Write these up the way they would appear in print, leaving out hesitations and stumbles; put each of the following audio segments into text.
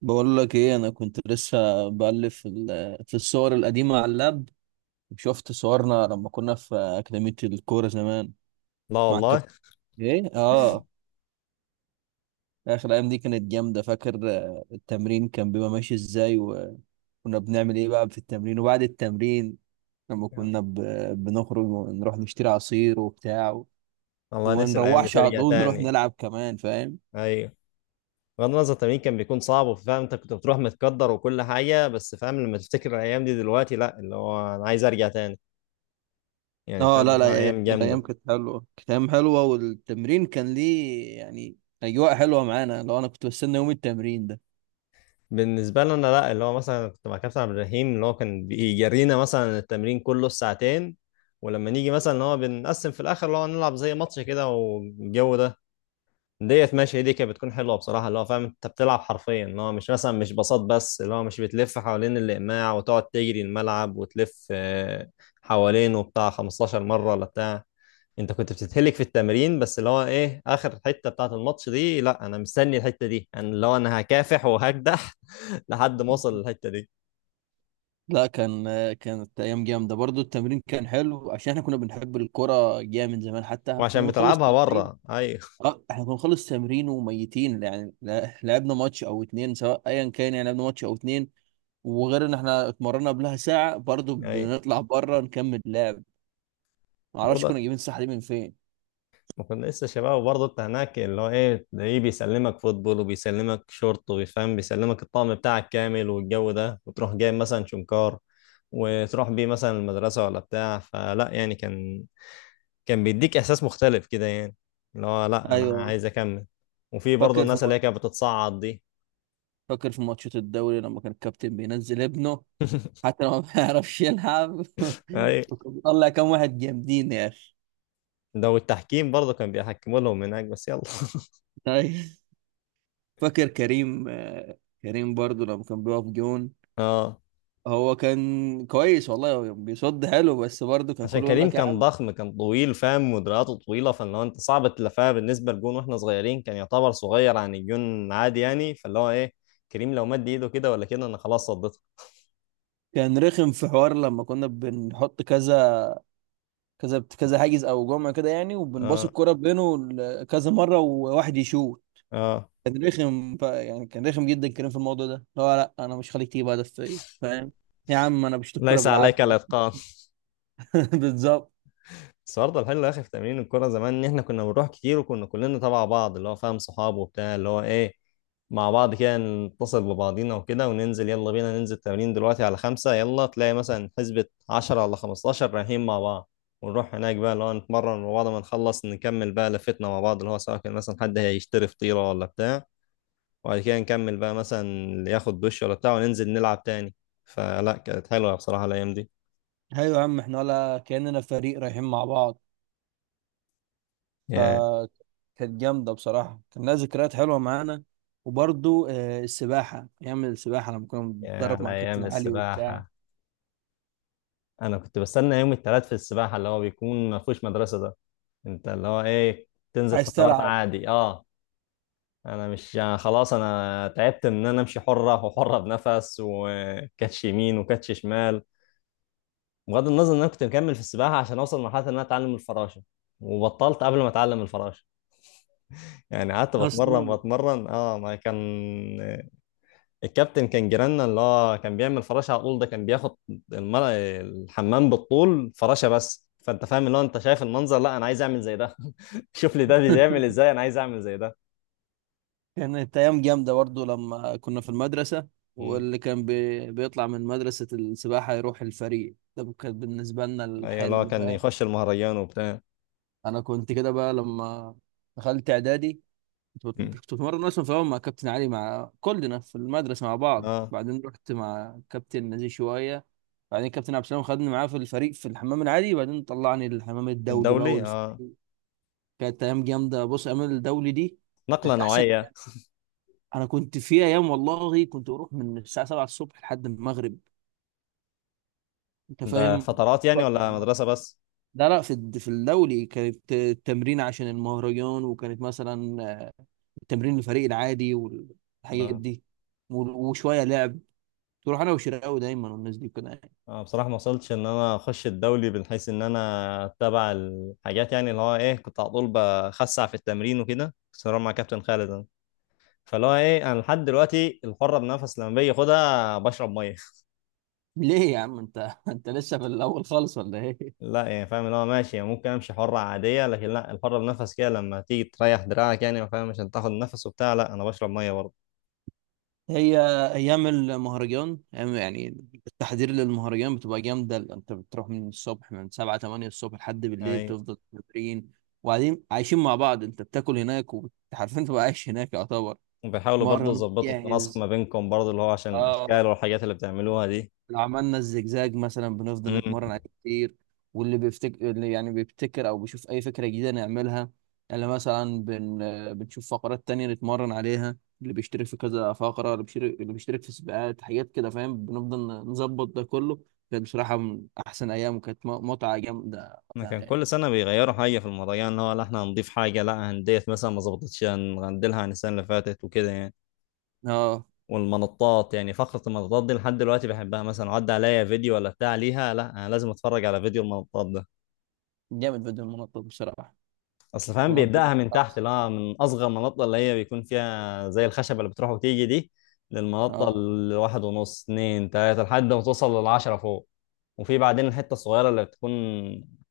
بقول لك ايه؟ انا كنت لسه بقلب في في الصور القديمه على اللاب، وشفت صورنا لما كنا في اكاديميه الكوره زمان لا مع والله. الكابتن. ايه اه، اخر ايام دي كانت جامده. فاكر التمرين كان بيبقى ماشي ازاي، وكنا بنعمل ايه بقى في التمرين وبعد التمرين؟ لما كنا بنخرج ونروح نشتري عصير وبتاع الله، وما نفسي الايام دي نروحش على ترجع طول، نروح تاني. نلعب كمان فاهم؟ ايوه، بغض النظر التمرين كان بيكون صعب وفاهم انت كنت بتروح متقدر وكل حاجه، بس فاهم لما تفتكر الايام دي دلوقتي، لا اللي هو انا عايز ارجع تاني. يعني اه فاهم لا لا، اللي هو ايام الايام جامده كانت حلوه، كانت ايام حلوه، والتمرين كان ليه يعني اجواء حلوه معانا. لو انا كنت بستنى يوم التمرين ده. بالنسبه لنا. لا اللي هو مثلا كنت مع كابتن عبد الرحيم، اللي هو كان بيجرينا مثلا التمرين كله الساعتين، ولما نيجي مثلا اللي هو بنقسم في الاخر اللي هو نلعب زي ماتش كده والجو ده. ديت ماشي، دي كانت بتكون حلوه بصراحه. اللي هو فاهم انت بتلعب حرفيا، اللي هو مش مثلا مش بساط، بس اللي هو مش بتلف حوالين الاقماع وتقعد تجري الملعب وتلف حوالينه بتاع 15 مره ولا بتاع. انت كنت بتتهلك في التمرين، بس اللي هو ايه اخر حته بتاعه الماتش دي، لا انا مستني الحته دي. انا اللي هو انا هكافح وهكدح لحد ما اوصل للحته دي. لا، كانت ايام جامده برضو. التمرين كان حلو عشان احنا كنا بنحب الكرة جامد من زمان، حتى كنا وعشان بنخلص بتلعبها تمرين. بره. ايوه. اه، احنا كنا بنخلص تمرين وميتين يعني، لعبنا ماتش او اتنين، سواء ايا كان يعني لعبنا ماتش او اتنين، وغير ان احنا اتمرنا قبلها ساعه، برضو ايوه، بنطلع بره نكمل لعب. معرفش كنا برضه جايبين الصحه دي من فين. ما كنا لسه شباب، وبرضه انت هناك اللي هو ايه تلاقيه بيسلمك فوتبول وبيسلمك شورت وبيفهم بيسلمك الطقم بتاعك كامل والجو ده، وتروح جايب مثلا شنكار وتروح بيه مثلا المدرسة ولا بتاع. فلا يعني كان، كان بيديك احساس مختلف كده، يعني اللي هو لا انا ايوه، عايز اكمل. وفي برضه فاكر في الناس اللي هي كانت بتتصعد دي. فاكر في ماتشات الدوري لما كان الكابتن بينزل ابنه، حتى لو ما بيعرفش يلعب اي. وكان بيطلع كام واحد جامدين يا اخي. ده والتحكيم برضه كان بيحكموا لهم هناك، بس يلا. طيب. فاكر كريم؟ كريم برضو لما كان بيقف جون. اه، هو كان كويس والله، هو بيصد حلو، بس برضه كان عشان كله يقول كريم لك يا كان عم. ضخم، كان طويل، فاهم؟ مدرياته طويله، فاللي هو انت صعب تلفها بالنسبه لجون. واحنا صغيرين كان يعتبر صغير عن الجون عادي، يعني فاللي هو ايه كريم لو مد ايده كده ولا كده انا خلاص صديتها. كان رخم في حوار لما كنا بنحط كذا كذا كذا حاجز او جمله كده يعني، وبنباص اه. الكرة بينه كذا مرة، وواحد يشوط. اه. كان رخم يعني كان رخم جدا كريم في الموضوع ده، اللي هو لا، انا مش خليك تيجي بعد فيا فاهم؟ يا عم انا بشوط الكوره ليس عليك بالعافيه. الاتقان. بالظبط. بس برضه الحلو يا اخي في تمرين الكوره زمان، ان احنا كنا بنروح كتير وكنا كلنا تبع بعض، اللي هو فاهم صحاب وبتاع. اللي هو ايه مع بعض كده، نتصل ببعضينا وكده وننزل، يلا بينا ننزل تمرين دلوقتي على خمسة. يلا تلاقي مثلا حسبة عشرة ولا خمستاشر رايحين مع بعض. ونروح هناك بقى اللي هو نتمرن مع بعض. ما نخلص نكمل بقى لفتنا مع بعض، اللي هو سواء كان مثلا حد هيشتري فطيرة ولا بتاع، وبعد كده نكمل بقى مثلا اللي ياخد دش ولا بتاع، وننزل نلعب تاني. فلا، كانت حلوة بصراحة الأيام دي. ايوه يا عم، احنا ولا كاننا فريق رايحين مع بعض. ف يا كانت جامده بصراحه، كان لها ذكريات حلوه معانا. وبرضو السباحه، ايام السباحه لما كنا يا بنتدرب على مع أيام كابتن علي وبتاع. السباحة. انا كنت بستنى يوم الثلاث في السباحه، اللي هو بيكون ما فيهوش مدرسه ده. انت اللي هو ايه تنزل عايز فترات تلعب عادي. اه. انا مش، أنا خلاص، انا تعبت من ان انا امشي حره وحره بنفس وكاتش يمين وكاتش شمال. بغض النظر ان انا كنت مكمل في السباحه عشان اوصل لمرحله ان انا اتعلم الفراشه، وبطلت قبل ما اتعلم الفراشه. يعني قعدت بتمرن اصلا. بتمرن، اه ما كان الكابتن كان جيراننا، اللي هو كان بيعمل فراشة على طول. ده كان بياخد المر... الحمام بالطول فراشة. بس فانت فاهم اللي هو انت شايف المنظر، لا انا عايز اعمل زي ده. شوف لي ده بيعمل ازاي، انا عايز اعمل زي ده. كانت أيام جامدة برضه لما كنا في المدرسة، مم. واللي كان بيطلع من مدرسة السباحة يروح الفريق، ده كان بالنسبة لنا ايوه، اللي هو الحلم كان فاهم؟ يخش المهرجان وبتاع. أنا كنت كده بقى لما دخلت إعدادي، مم. كنت بتمرن أصلا في الأول مع كابتن علي مع كلنا في المدرسة مع بعض، اه. بعدين رحت مع كابتن نزيه شوية، بعدين كابتن عبد السلام خدني معاه في الفريق في الحمام العادي، بعدين طلعني للحمام الدولي بقى الدولي، اه، والفريق. كانت أيام جامدة، بص أيام الدولي دي نقلة كانت أحسن. نوعية. انا كنت في ايام والله كنت اروح من الساعه 7 الصبح لحد المغرب. انت ده فاهم؟ فترات يعني بطلع ولا مرة. مدرسة بس؟ لا لا، في في الدولي كانت التمرين عشان المهرجان، وكانت مثلا التمرين الفريق العادي والحاجات اه. دي وشويه لعب، تروح انا وشراوي دايما، والناس دي كده يعني. بصراحة ما وصلتش ان انا اخش الدولي من حيث ان انا اتبع الحاجات، يعني اللي هو ايه كنت على طول بخسع في التمرين وكده، بس مع كابتن خالد. فاللي هو ايه انا لحد دلوقتي الحره بنفس لما باجي اخدها بشرب ميه. ليه يا عم انت؟ انت لسه في الاول خالص ولا ايه؟ لا يعني فاهم اللي هو ماشي، يعني ممكن امشي حره عاديه، لكن لا الحره بنفس كده لما تيجي تريح دراعك، يعني فاهم عشان تاخد نفس وبتاع، لا انا بشرب ميه برضه. هي ايام المهرجان، يعني التحضير للمهرجان بتبقى جامده، انت بتروح من الصبح من 7 8 الصبح لحد بالليل يعني بتفضل تمرين، وبعدين عايشين مع بعض، انت بتاكل هناك وحرفيا تبقى عايش هناك يعتبر، وبيحاولوا برضه تتمرن يظبطوا التناسق وتجهز. ما بينكم، برضه اللي هو عشان الاشكال اه. والحاجات اللي بتعملوها دي. لو عملنا الزجزاج مثلا بنفضل امم نتمرن عليه كتير، واللي بيفتكر اللي يعني بيبتكر او بيشوف اي فكره جديده نعملها، اللي مثلا بنشوف فقرات تانية نتمرن عليها، اللي بيشترك في كذا فقره، اللي بيشترك في سباقات حاجات كده فاهم. بنفضل نظبط ده كله. كانت بصراحه من احسن ايام، وكانت متعه جامده إحنا وقتها كان يعني. كل سنه بيغيروا حاجه في الموضوع، يعني اللي هو لا احنا هنضيف حاجه، لا هنديت مثلا ما ظبطتش هنغندلها عن السنه اللي فاتت وكده يعني. اه. والمنطات، يعني فقرة المنطات دي لحد دلوقتي بحبها. مثلا عدى عليا فيديو ولا بتاع ليها، لا أنا لازم أتفرج على فيديو المنطات ده. جامد بدون منطق بصراحه. أصل فاهم منطق من بيبدأها من تحت، الخمس، لا من أصغر منطة اللي هي بيكون فيها زي الخشبة اللي بتروح وتيجي دي، للمنطة اه. الواحد ونص اتنين تلاتة لحد ما توصل للعشرة فوق. وفي بعدين الحتة الصغيرة اللي بتكون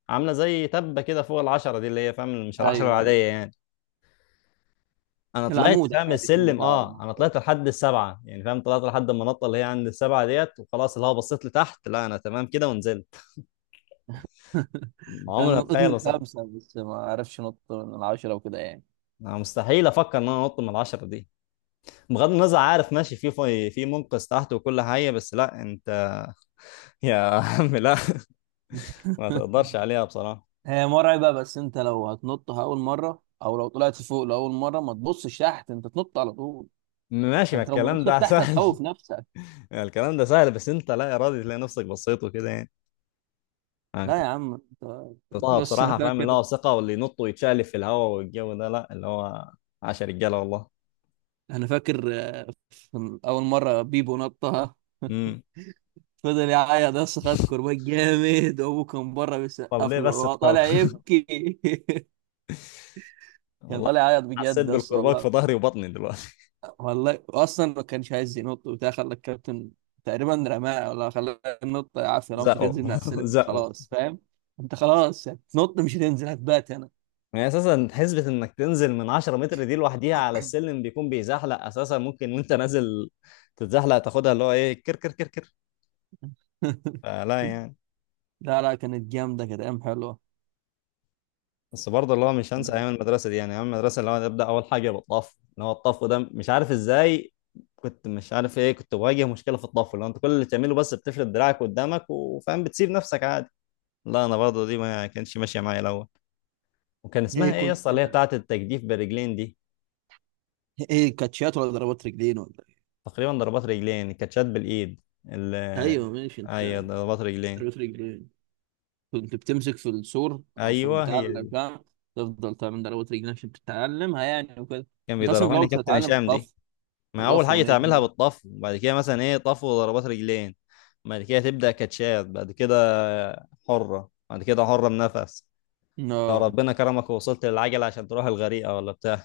عاملة زي تبة كده فوق العشرة دي، اللي هي فاهم مش العشرة ايوه ايوه. العادية يعني. انا طلعت العمود، فاهم عادي، العمود السلم. بتاع اه انا المنطقة. طلعت لحد السبعه، يعني فاهم طلعت لحد المنطقه اللي هي عند السبعه ديت، وخلاص اللي هو بصيت لتحت، لا انا تمام كده، ونزلت. انا عمري ما نطيت من اتخيل اصلا. الخمسه، بس ما اعرفش نط من العشره وكده يعني. انا مستحيل افكر ان انا انط من العشره دي. بغض النظر عارف ماشي في منقذ تحت وكل حاجه، بس لا انت. يا عم لا. ما تقدرش عليها بصراحه. هي مرعبه، بس انت لو هتنطها اول مره او لو طلعت فوق لاول مره ما تبصش تحت، انت تنط على طول. ماشي، ما انت لو الكلام بصيت ده تحت سهل. هتخوف نفسك. الكلام ده سهل، بس انت لا ارادي تلاقي نفسك بصيت وكده يعني. أنا لا كنت يا عم انت، بطلعها بص انا بصراحه، فاهم اللي فاكر هو ثقه، واللي ينط ويتشقلب في الهواء والجو ده، لا اللي هو عشر رجاله والله. انا فاكر آه، اول مره بيبو نطها، امم فضل يعيط، بس خد كرباج جامد، وابوه كان بره طب بيسقف ليه له، بس هو طالع تخاف؟ يبكي. كان والله طالع يعيط بجد حسيت بس بالكرباج في والله. ظهري وبطني دلوقتي. والله اصلا ما كانش عايز ينط وبتاع، خلى الكابتن تقريبا رماه، ولا خلاه ينط عافيه، لو مش هتنزل من على زقوا. السلم زقوا. خلاص فاهم؟ انت خلاص هتنط، مش هتنزل، هتبات هنا. يعني اساسا حسبة انك تنزل من 10 متر دي لوحديها على السلم بيكون بيزحلق اساسا، ممكن وانت نازل تتزحلق تاخدها، اللي هو ايه كر كر كر كر. فلا يعني. لا لا، كانت جامده، كانت ايام حلوه. بس برضه اللي هو مش هنسى ايام المدرسة دي، يعني ايام المدرسة اللي هو نبدأ اول حاجة بالطف، اللي هو الطف ده مش عارف ازاي كنت مش عارف ايه، كنت بواجه مشكلة في الطف. اللي هو انت كل اللي بتعمله بس بتفرد دراعك قدامك وفاهم بتسيب نفسك عادي، لا انا برضه دي ما كانتش ماشية معايا الاول. وكان ايه اسمها ايه يا كنت اسطى اللي هي بتاعت التجديف بالرجلين دي؟ ايه، كاتشات ولا ضربات رجلين ولا ايه؟ تقريبا ضربات رجلين، كاتشات بالايد ال، ايوه ماشي انت. ايوه ضربات رجلين. ضربات رجلين، كنت بتمسك في السور او في ايوه البتاع هي اللي دي. بتاع، تفضل تعمل ضربات رجلين عشان تتعلمها يعني وكده. كان انت اصلا في بيدربها الاول لي كابتن بتتعلم هشام دي. طف ما اول وضف حاجه تعملها ونجمه، بالطفو، بعد كده مثلا ايه طفو وضربات رجلين، بعد كده تبدا كاتشات، بعد كده حره، بعد كده حره بنفس، لو لا ربنا كرمك ووصلت للعجله عشان تروح الغريقه ولا بتاع.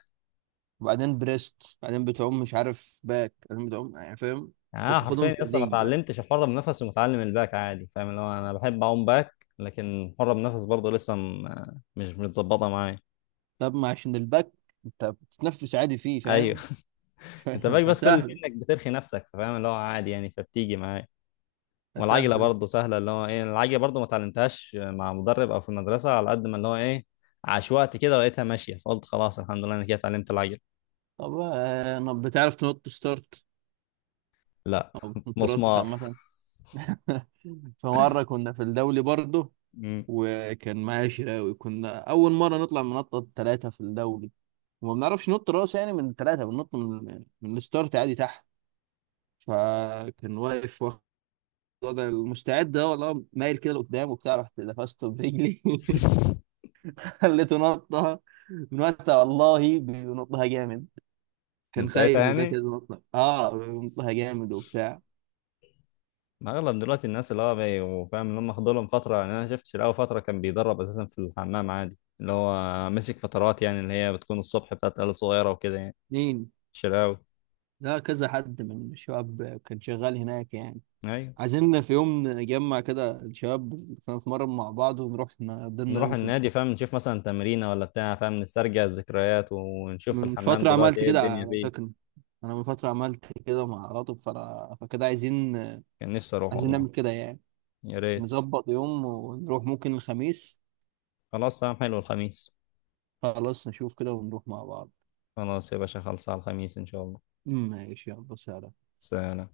وبعدين بريست، بعدين بتعوم مش عارف باك، بعدين بتعوم يعني فاهم؟ يعني انت انا بتاخدهم حرفيا لسه ما تدريج بقى. اتعلمتش الحره بنفس، ومتعلم الباك عادي، فاهم اللي هو انا بحب اعوم باك، لكن الحره بنفس برضه لسه مش متظبطه معايا. طب ما عشان الباك انت بتتنفس عادي فيه ايوه. فاهم؟ ف- انت باك بس كل اللي فيه فسهل انك بترخي نفسك، فاهم اللي هو عادي يعني فبتيجي معايا. والعجله فسهل برضه سهله، اللي هو ايه العجله برضه ما اتعلمتهاش مع مدرب او في المدرسه، على قد ما اللي هو ايه عشوائي كده لقيتها ماشيه، فقلت خلاص الحمد لله انا كده اتعلمت العجله. طب ما بتعرف تنط ستارت لا او بتنطرش مسمار. عامة؟ فمرة كنا في الدولي برضه، مم. وكان معايا شراوي، كنا أول مرة نطلع من نطة ثلاثة في الدولي، وما بنعرفش نط راس، يعني من ثلاثة بننط من الستارت عادي تحت، فكان واقف انا المستعد ده، والله مايل كده لقدام وبتاع، رحت لفسته برجلي خليته نطها. من وقتها والله بينطها جامد، من كان ساعتها خايف وكان كده يعني. نطها، اه بينطها جامد وبتاع. ما اغلب دلوقتي الناس اللي هو وفاهم اللي هم خدوا لهم فتره. يعني انا شفت شيلاوي فتره كان بيدرب اساسا في الحمام عادي، اللي هو مسك فترات، يعني اللي هي بتكون الصبح بتاعت عيال صغيره وكده يعني. مين؟ شيلاوي. لا كذا حد من الشباب كان شغال هناك يعني. ايوه. عايزين في يوم نجمع كده الشباب، نتمرن مع بعض ونروح نقضينا نروح يوم في النادي فاهم السباحة. نشوف مثلا تمرينه ولا بتاع، فاهم نسترجع الذكريات ونشوف من الحمام فترة دلوقتي عملت ايه كده الدنيا على فيه. فكرة، أنا من فترة عملت كده مع لطف فكده عايزين كان نفسي اروح عايزين والله. نعمل كده يعني، يا ريت. نظبط يوم ونروح، ممكن الخميس. خلاص تمام، حلو الخميس. خلاص نشوف كده ونروح مع بعض. خلاص يا باشا، خلصها الخميس ان شاء الله. ماشي، يلا سلام. سلام.